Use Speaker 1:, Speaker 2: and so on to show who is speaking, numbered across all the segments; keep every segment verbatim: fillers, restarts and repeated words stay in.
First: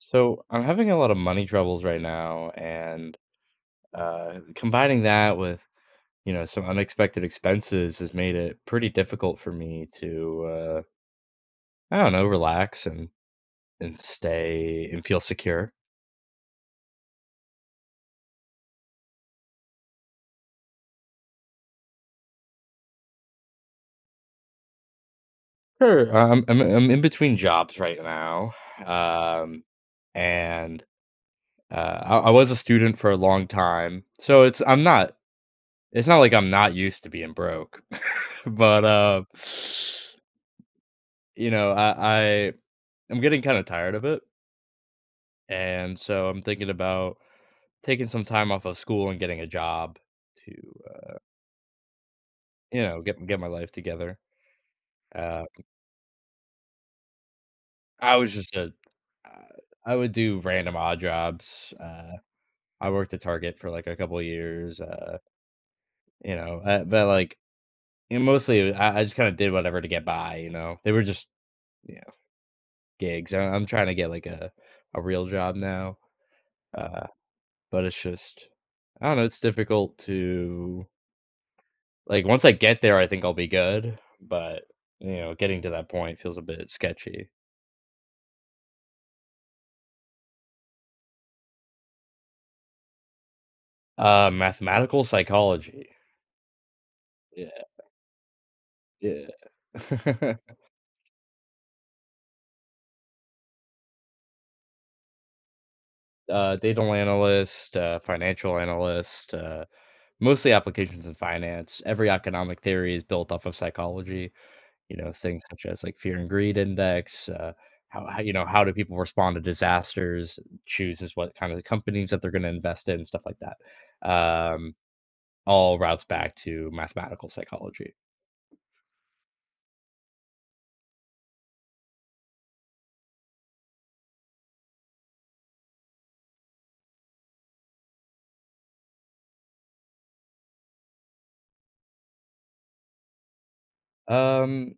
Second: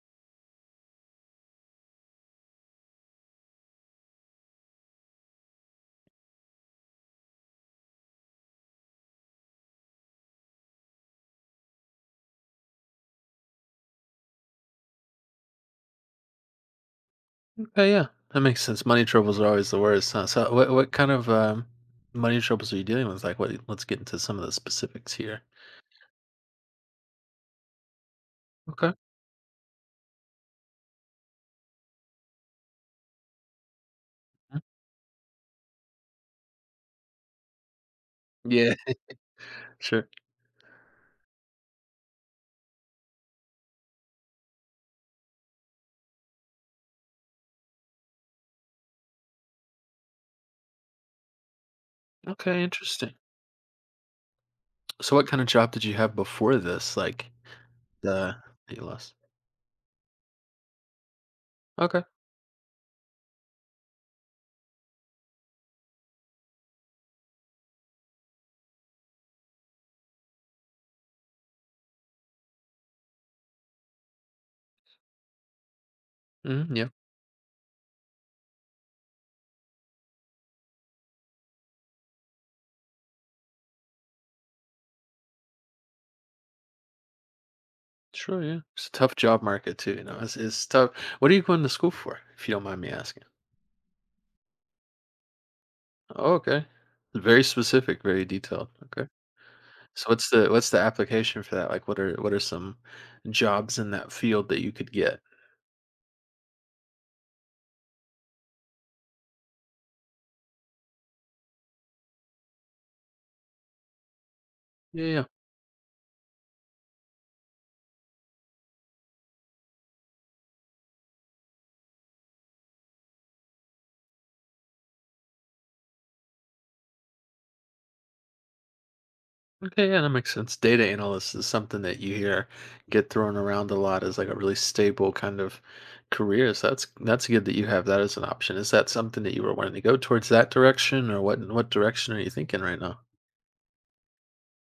Speaker 1: So I'm having a lot of money troubles right now, and uh, combining that with you know some unexpected expenses has made it pretty difficult for me to uh, I don't know, relax and and stay and feel secure.
Speaker 2: Okay, yeah, that makes sense. Money troubles are always the worst. Huh? So, what what kind of um, money troubles are you dealing with? Like, what? Let's get into some of the specifics here.
Speaker 1: Sure, I'm I'm, I'm in between jobs right now,
Speaker 2: Okay.
Speaker 1: um, and uh, I, I was a student for a long time, so it's
Speaker 2: Mm.
Speaker 1: I'm not, it's not like I'm not used to being broke,
Speaker 2: Yeah.
Speaker 1: but uh,
Speaker 2: Sure.
Speaker 1: you know I. I I'm getting kinda tired of it, and so I'm thinking about taking some time off of school and getting a job to, uh,
Speaker 2: Okay.
Speaker 1: you know,
Speaker 2: Interesting.
Speaker 1: get get my life together.
Speaker 2: So, what kind
Speaker 1: Uh,
Speaker 2: of job did you have before this? Like
Speaker 1: I was
Speaker 2: the
Speaker 1: just a
Speaker 2: that you lost.
Speaker 1: uh, I would do random odd jobs.
Speaker 2: Okay.
Speaker 1: Uh, I worked at Target for, like, a couple of years, uh, you know, uh, but, like, you know, mostly I I just kinda did whatever to get by, you know? They were just, you know, gigs. I I'm trying to get, like, a a real job now,
Speaker 2: Hmm, yeah.
Speaker 1: uh, but it's just I don't know, it's difficult to. Like, once I get there, I think I'll be good, but, you know, getting to that point feels a bit sketchy.
Speaker 2: Sure. Yeah. It's a tough job market too. You know, it's it's tough. What are you going to school for? If you don't mind me asking.
Speaker 1: Uh, mathematical psychology.
Speaker 2: Oh, okay. Very specific. Very detailed. Okay.
Speaker 1: Yeah,
Speaker 2: So what's
Speaker 1: yeah.
Speaker 2: the what's the application for that? Like, what are what are some jobs in that field that you could get?
Speaker 1: Uh, data analyst, uh, financial analyst, uh, mostly applications in finance. Every economic theory is built off of psychology, you
Speaker 2: Yeah,
Speaker 1: know,
Speaker 2: yeah.
Speaker 1: things such as like fear and greed index, uh, how, how you know, how do people respond to disasters, chooses what kind of companies that they're going to invest in, stuff like that. Um, all routes back to mathematical psychology.
Speaker 2: Okay, yeah, that makes sense. Data analyst is something that you hear get thrown around a lot as like a really stable kind of career. So that's that's good that you have that as an option. Is that something that you were wanting to go towards that direction, or what? What direction are you thinking right now?
Speaker 1: Um,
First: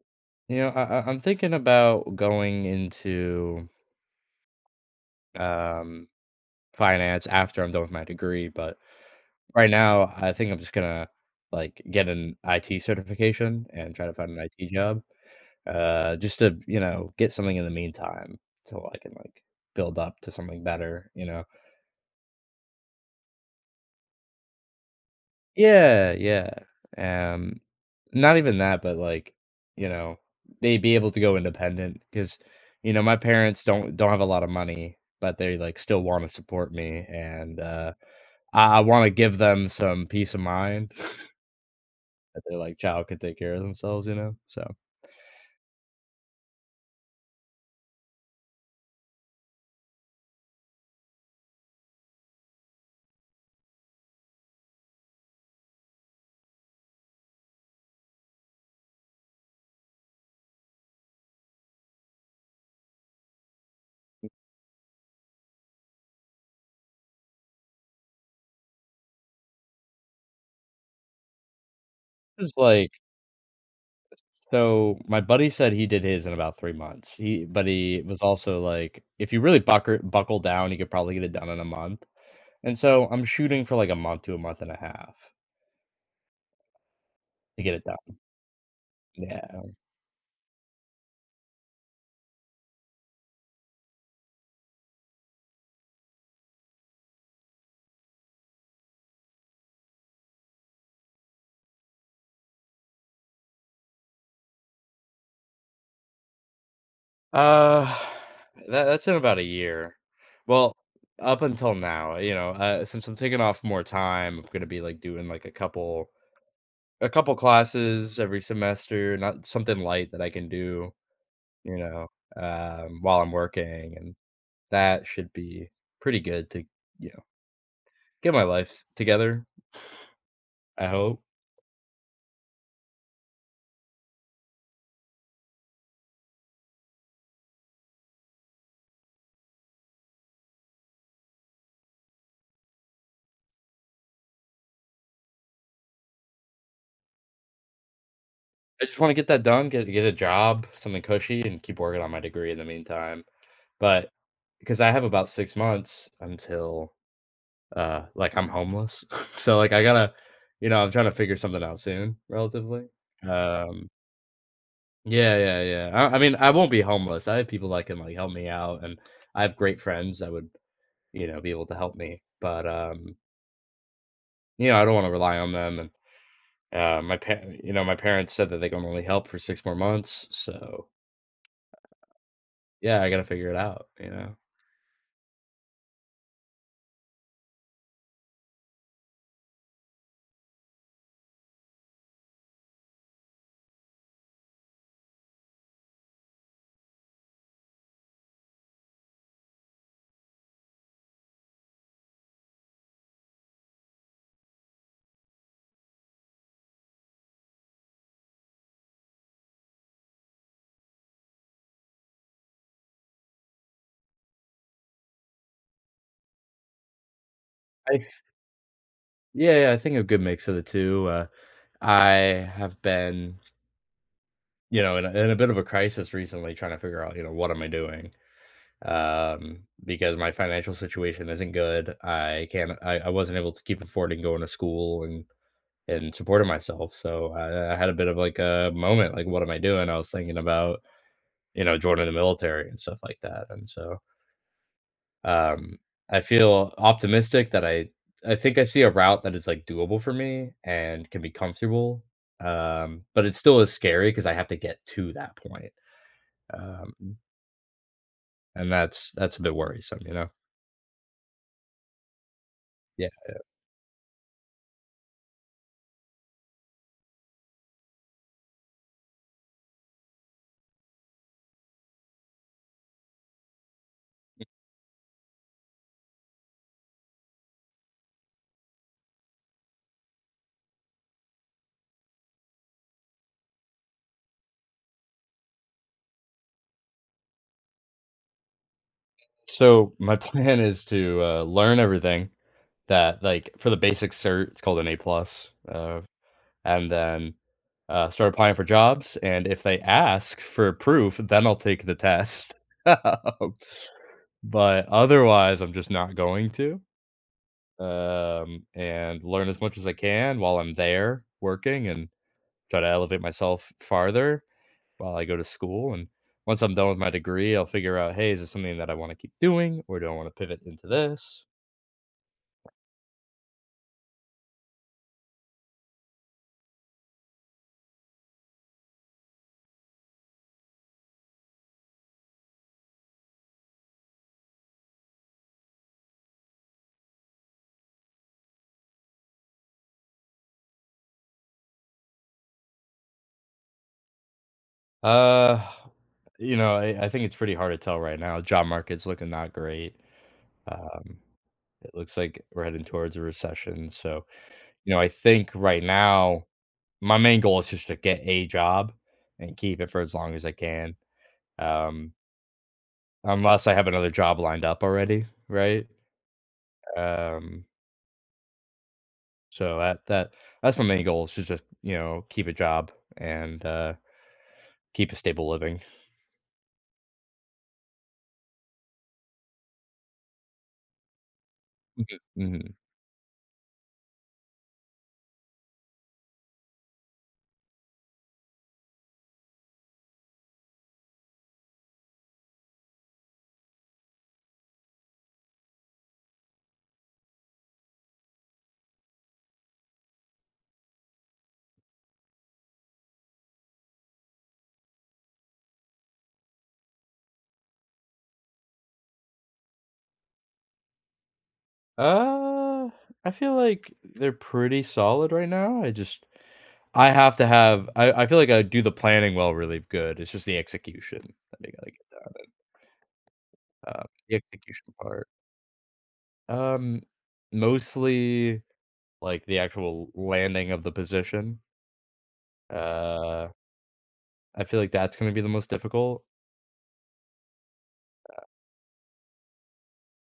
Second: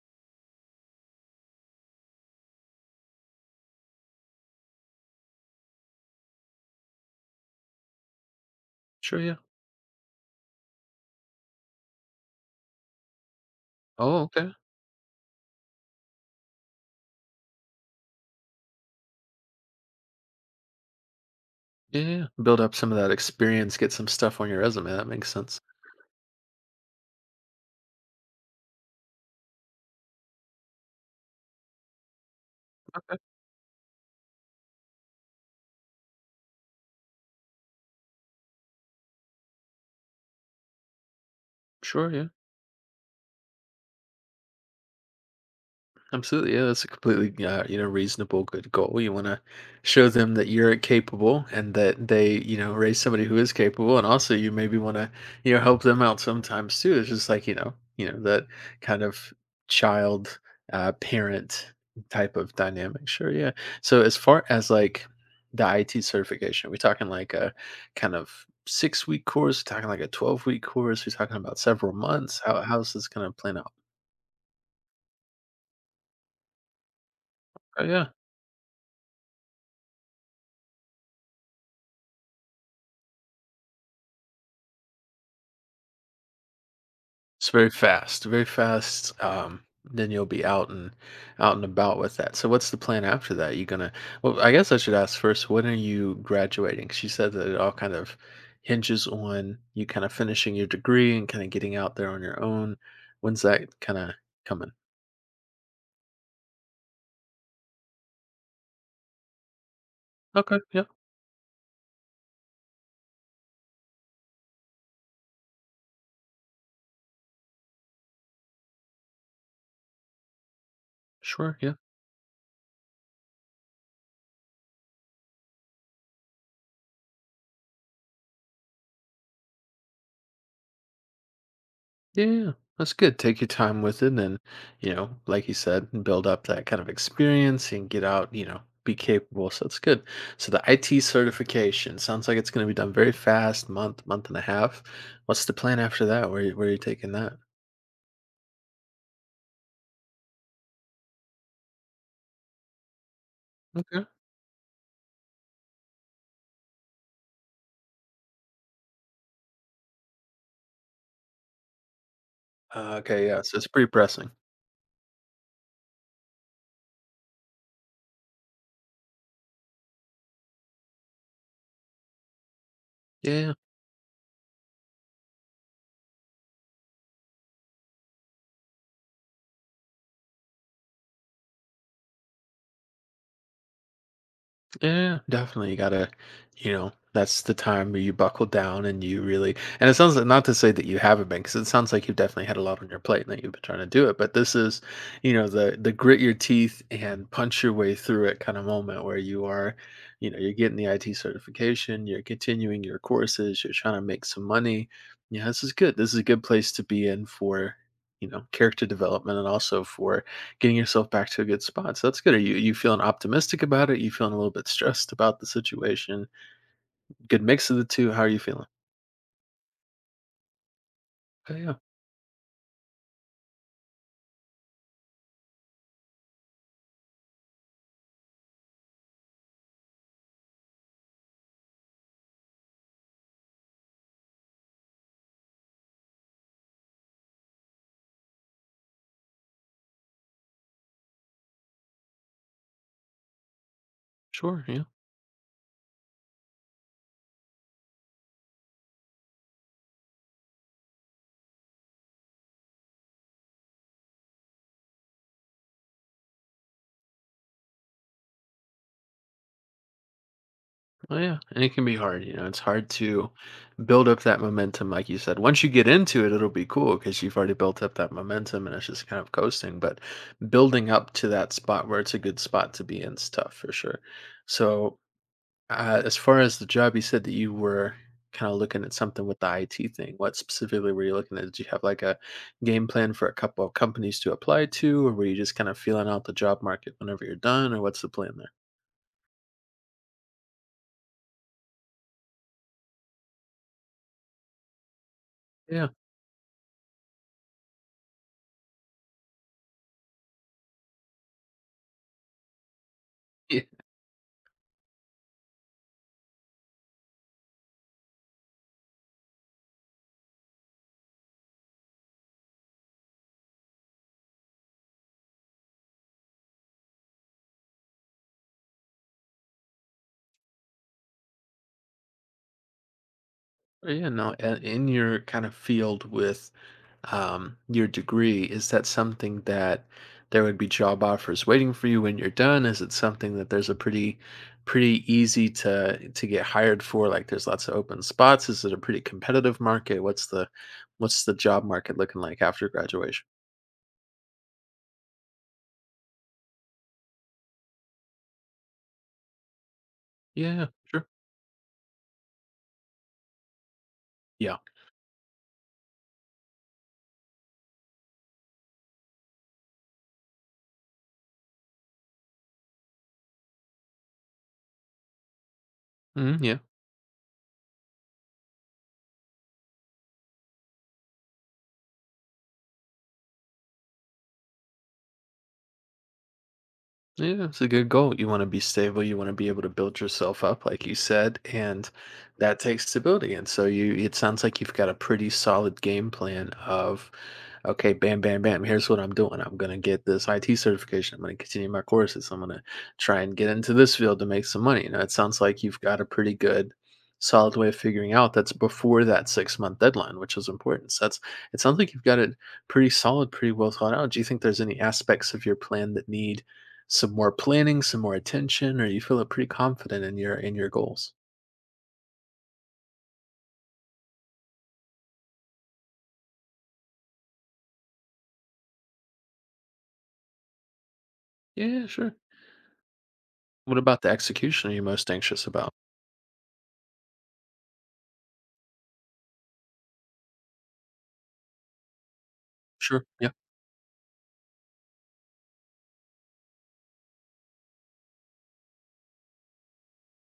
Speaker 1: you know, I, I- I'm thinking about going into um finance after I'm done with my degree, but
Speaker 2: Sure, yeah.
Speaker 1: right now I think I'm just gonna like get an I T certification and try to
Speaker 2: Oh,
Speaker 1: find an
Speaker 2: okay.
Speaker 1: I T job. Uh, just to you know get something in the meantime, so I can like build up to something better, you know.
Speaker 2: Yeah, yeah, yeah. Build up some of that experience, get some stuff on your resume. That makes sense.
Speaker 1: Yeah, yeah. Um, not even that, but like, you know, they'd be able to go independent because, you know, my
Speaker 2: Okay.
Speaker 1: parents don't don't have a lot of money, but they like still want to support me, and uh, I, I want to give them some peace of mind
Speaker 2: Sure, yeah.
Speaker 1: that their like child could take care of themselves, you know. So
Speaker 2: Absolutely, yeah, that's a completely uh, you know reasonable good goal. You want to show them that you're capable and that they you know raise somebody who is capable, and also you maybe want to you know help them out sometimes too. It's just like you know you know that kind of child uh, parent type of dynamic. Sure, yeah. So as far as like the I T certification, we're talking like a kind of six week course, talking like a twelve week course. We're talking about several months.
Speaker 1: it's
Speaker 2: How
Speaker 1: like,
Speaker 2: how's this going to plan out?
Speaker 1: so my buddy said he did his in about three months. He, but
Speaker 2: Oh
Speaker 1: he
Speaker 2: yeah.
Speaker 1: was also like, if you really buckle buckle down, you could probably get it done in a month. And so I'm shooting for like a month to a month and a half.
Speaker 2: It's
Speaker 1: To
Speaker 2: very
Speaker 1: get it done,
Speaker 2: fast, very fast.
Speaker 1: yeah.
Speaker 2: Um, then you'll be out and out and about with that. So what's the plan after that? You gonna? Well, I guess I should ask first. When are you graduating? She said that it all kind of hinges on you kind of finishing your degree and kind of getting out there on your own. When's that kind of coming?
Speaker 1: Uh, that that's in about a year.
Speaker 2: Okay.
Speaker 1: Well,
Speaker 2: Yeah.
Speaker 1: up until now, you know, uh, since I'm taking off more time, I'm gonna be, like, doing, like, a couple a couple classes every semester, not something light that I can do,
Speaker 2: Sure. Yeah.
Speaker 1: you know, um, while I'm working, and that should be pretty good to, you know, get my life together, I hope.
Speaker 2: Yeah, yeah, yeah, that's good. Take your time with it, and you know, like you said, build up that kind of experience and get out. You know, be capable. So that's good. So the I T certification sounds like it's going to be done very fast, month, month and a half. What's the plan after that? Where you- where are you taking that?
Speaker 1: I just wanna get that done, get get a job, something cushy, and keep working on my degree in the meantime.
Speaker 2: Okay.
Speaker 1: But because I have about six months until, uh, like, I'm homeless. So, like, I gotta, you know, I'm trying to figure something out soon, relatively.
Speaker 2: Uh, okay. Yeah. So it's pretty
Speaker 1: Um
Speaker 2: pressing.
Speaker 1: Yeah, yeah, yeah. I I mean, I won't be homeless. I have people that can, like, help me out, and I have great friends that would, you know, be able to help me. But, um,
Speaker 2: Yeah, yeah, yeah.
Speaker 1: you know, I don't wanna rely on them, and, uh, my pa you know, my parents said that they can only help for six more months, so, yeah, I gotta figure it out, you know?
Speaker 2: Yeah, yeah, yeah, definitely. You gotta, you know, that's the time where you buckle down and you really. And it sounds like not to say that you haven't been, because it sounds like you've definitely had a lot on your plate and that you've been trying to do it. But this is, you know, the the grit your teeth and punch your way through it kind of moment where you are, you know, you're getting the I T certification, you're continuing your courses, you're trying to make some money. Yeah, this is good. This is a good place to be in for, you know, character development and also for getting yourself back to a good spot, so that's good. Are you you feeling optimistic about it? You feeling a little bit stressed about the situation? Good mix of the
Speaker 1: I
Speaker 2: two, how
Speaker 1: th
Speaker 2: are you feeling?
Speaker 1: Yeah, yeah, I think a good mix of the two. uh
Speaker 2: Okay, yeah.
Speaker 1: I have been, you know, in a, in a bit of a crisis recently trying to figure out, you know, what am I doing? Um, because my financial situation isn't good. I can't I I wasn't able to keep affording going to school and and supporting myself. So I I had a bit of, like, a moment, like, what am I doing? I was thinking about, you know, joining the military and stuff like that, and so
Speaker 2: Sure, yeah.
Speaker 1: Um, I feel optimistic that I I think I see a route that is, like, doable for me and can be comfortable, um, but it still is scary because I have to get to that point, um, and that's that's a bit worrisome, you know?
Speaker 2: Oh, yeah, and it can be hard, you know, it's hard
Speaker 1: Yeah.
Speaker 2: to build up that momentum, like you said. Once you get into it, it'll be cool because 'cause you've already built up that momentum and it's just kind of coasting, but building up to that spot where it's a good spot to be in is tough for sure. So Uh, as far as the job, you said that you were kind of looking at something with the I T thing. What specifically were you looking at? Did you have like a game plan for a couple of companies to apply to, or were you just kind of feeling out the job market whenever you're done, or what's the plan there?
Speaker 1: So, my plan is to, uh, learn everything that like, for the basic cert, it's called an A plus,
Speaker 2: Yeah.
Speaker 1: uh, and then, uh, start applying for jobs, and if they ask for proof, then I'll take the test.
Speaker 2: Yeah.
Speaker 1: But otherwise, I'm just not going to, um, and learn as much as I can while I'm there working and try to elevate myself farther while I go to school, and once I'm done with my degree, I'll figure out, "Hey, is this something that I wanna keep doing, or do I wanna pivot into this?"
Speaker 2: Yeah, no, a- in your kind of field with um, your degree, is that something that there would be job offers waiting for you when you're done? Is it something that there's a pretty pretty easy to to get hired for? Like there's lots of open spots. Is it a pretty competitive market? What's the what's the job market looking like after graduation?
Speaker 1: Uh, you know, I I think it's pretty hard to tell right now. Job market's looking not great.
Speaker 2: Yeah, sure.
Speaker 1: Um, it looks like we're heading towards a recession, so,
Speaker 2: Yeah.
Speaker 1: you know, I think right now my main goal is just to get a job and keep it for as long as I can, um, unless I have another job lined up already, right?
Speaker 2: Mhm, yeah.
Speaker 1: Um, so that that that's my main goal is just to, you know, keep a job and, uh, keep a stable living.
Speaker 2: Yeah, it's a good goal. You want to be stable. You want to be able to build yourself up, like you said, and
Speaker 1: Mhm,
Speaker 2: that
Speaker 1: mhm.
Speaker 2: takes stability. And so you, it sounds like you've got a pretty solid game plan of okay, bam, bam, bam. Here's what I'm doing. I'm gonna get this I T certification. I'm gonna continue my courses. I'm gonna try and get into this field to make some money. You know, it sounds like you've got a pretty good, solid way of figuring out that's before that six month deadline, which is important. So that's it sounds like you've got it pretty solid, pretty well thought out. Do you think there's any aspects of your plan that need some more planning, some more attention, or you feel pretty confident in your in your goals?
Speaker 1: Uh, I feel like they're pretty solid right now, I just, I have to have I I feel like I do the planning well really good, it's just the execution that I
Speaker 2: Yeah,
Speaker 1: gotta
Speaker 2: sure.
Speaker 1: get,
Speaker 2: What about
Speaker 1: uh,
Speaker 2: the
Speaker 1: the
Speaker 2: execution are you
Speaker 1: execution
Speaker 2: most
Speaker 1: part.
Speaker 2: anxious about?
Speaker 1: Um, mostly, like, the actual landing of the position,
Speaker 2: Sure. Yeah.
Speaker 1: uh, I feel like that's gonna be the most difficult.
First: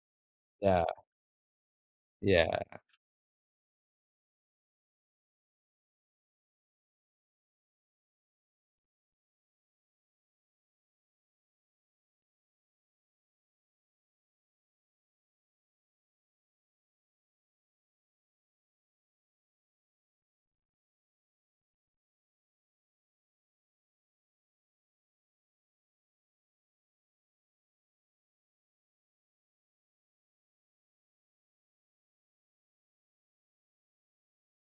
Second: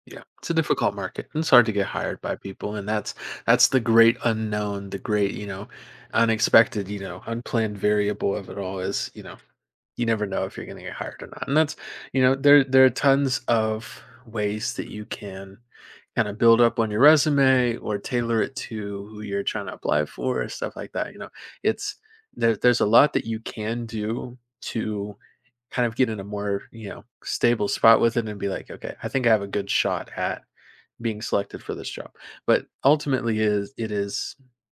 Speaker 2: Yeah, it's a
Speaker 1: Yeah,
Speaker 2: difficult market, and it's hard to get hired by people,
Speaker 1: yeah,
Speaker 2: and that's that's the great unknown, the great, you know, unexpected, you know, unplanned variable of it all is, you know, you never know if you're going to get hired or not. And that's, you know, there there are tons of ways that you can kind of build up on your resume or tailor it to who you're trying to apply for, or stuff like that. You know, it's there, there's a lot that you can do to kind of get in a more, you know, stable spot with it and be like, okay, I think I have a good shot at being selected for this job. But ultimately is it is,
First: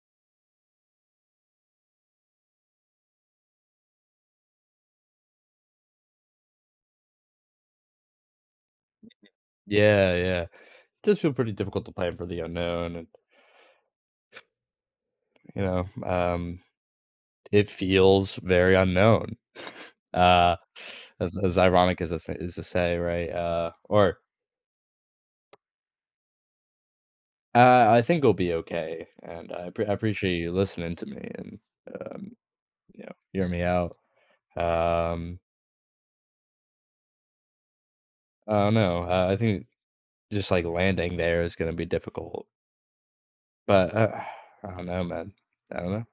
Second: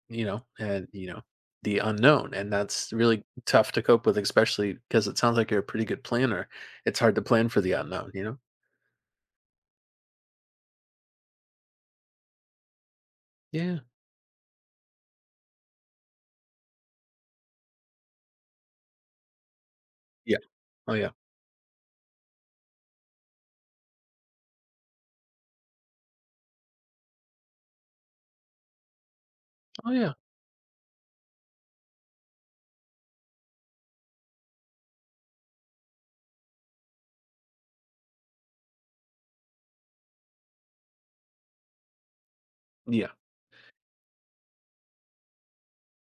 Speaker 2: you know, and you know, the unknown. And that's really tough to cope with, especially because it sounds like you're a pretty good planner. It's hard to plan for the unknown, you know?
Speaker 1: yeah, yeah. It does feel pretty difficult to plan for the unknown and,
Speaker 2: Yeah.
Speaker 1: you know, um, it feels very unknown,
Speaker 2: Yeah.
Speaker 1: uh,
Speaker 2: Oh yeah.
Speaker 1: as as ironic as this is to say, right? Uh, or, uh, I think we'll be okay, and I appre
Speaker 2: Oh
Speaker 1: I
Speaker 2: yeah.
Speaker 1: appreciate you listening to me and, um, you know, hear me out. Um, I don't know, uh, I think just, like, landing there is gonna be difficult.
Speaker 2: Yeah.
Speaker 1: But, uh, I don't know, man. I don't know.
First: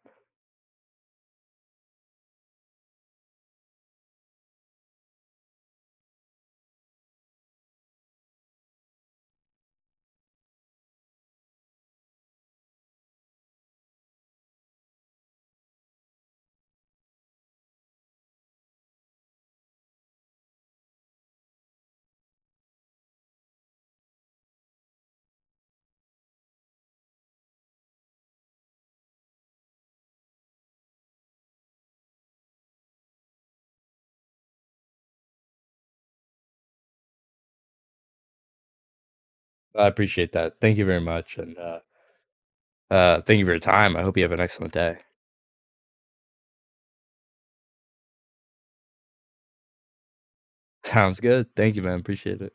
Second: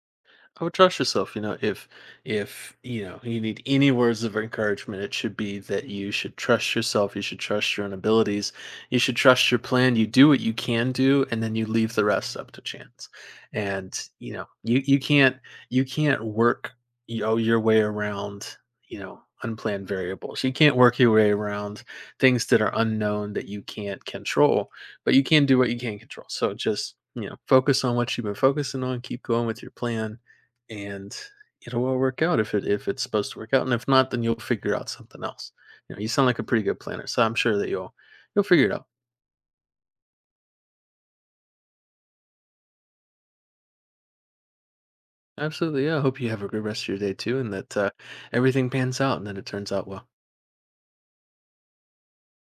Speaker 2: I would trust yourself, you know, if if you know you need any words of encouragement, it should be that you should trust yourself, you should trust your own abilities, you should trust your plan, you do what you can do, and then you leave the rest up to chance. And you know, you you can't you can't work you know, your way around, you know, unplanned variables. You can't work your way around things that are unknown that you can't control, but you can do what you can control. So just you know, focus on what you've been focusing on, keep going with your plan and it'll all work out if it if it's supposed to work out, and if not, then you'll figure out something else. You know, you sound like a pretty good planner, so I'm sure that you'll you'll figure it out.
Speaker 1: I appreciate that. Thank you very much, and, uh, uh, thank you for your time. I hope you have an excellent day.
Speaker 2: Absolutely, yeah. I hope you have a good rest of your day too, and that uh, everything pans out and that it turns out well.
Speaker 1: Sounds good. Thank you, man. Appreciate it.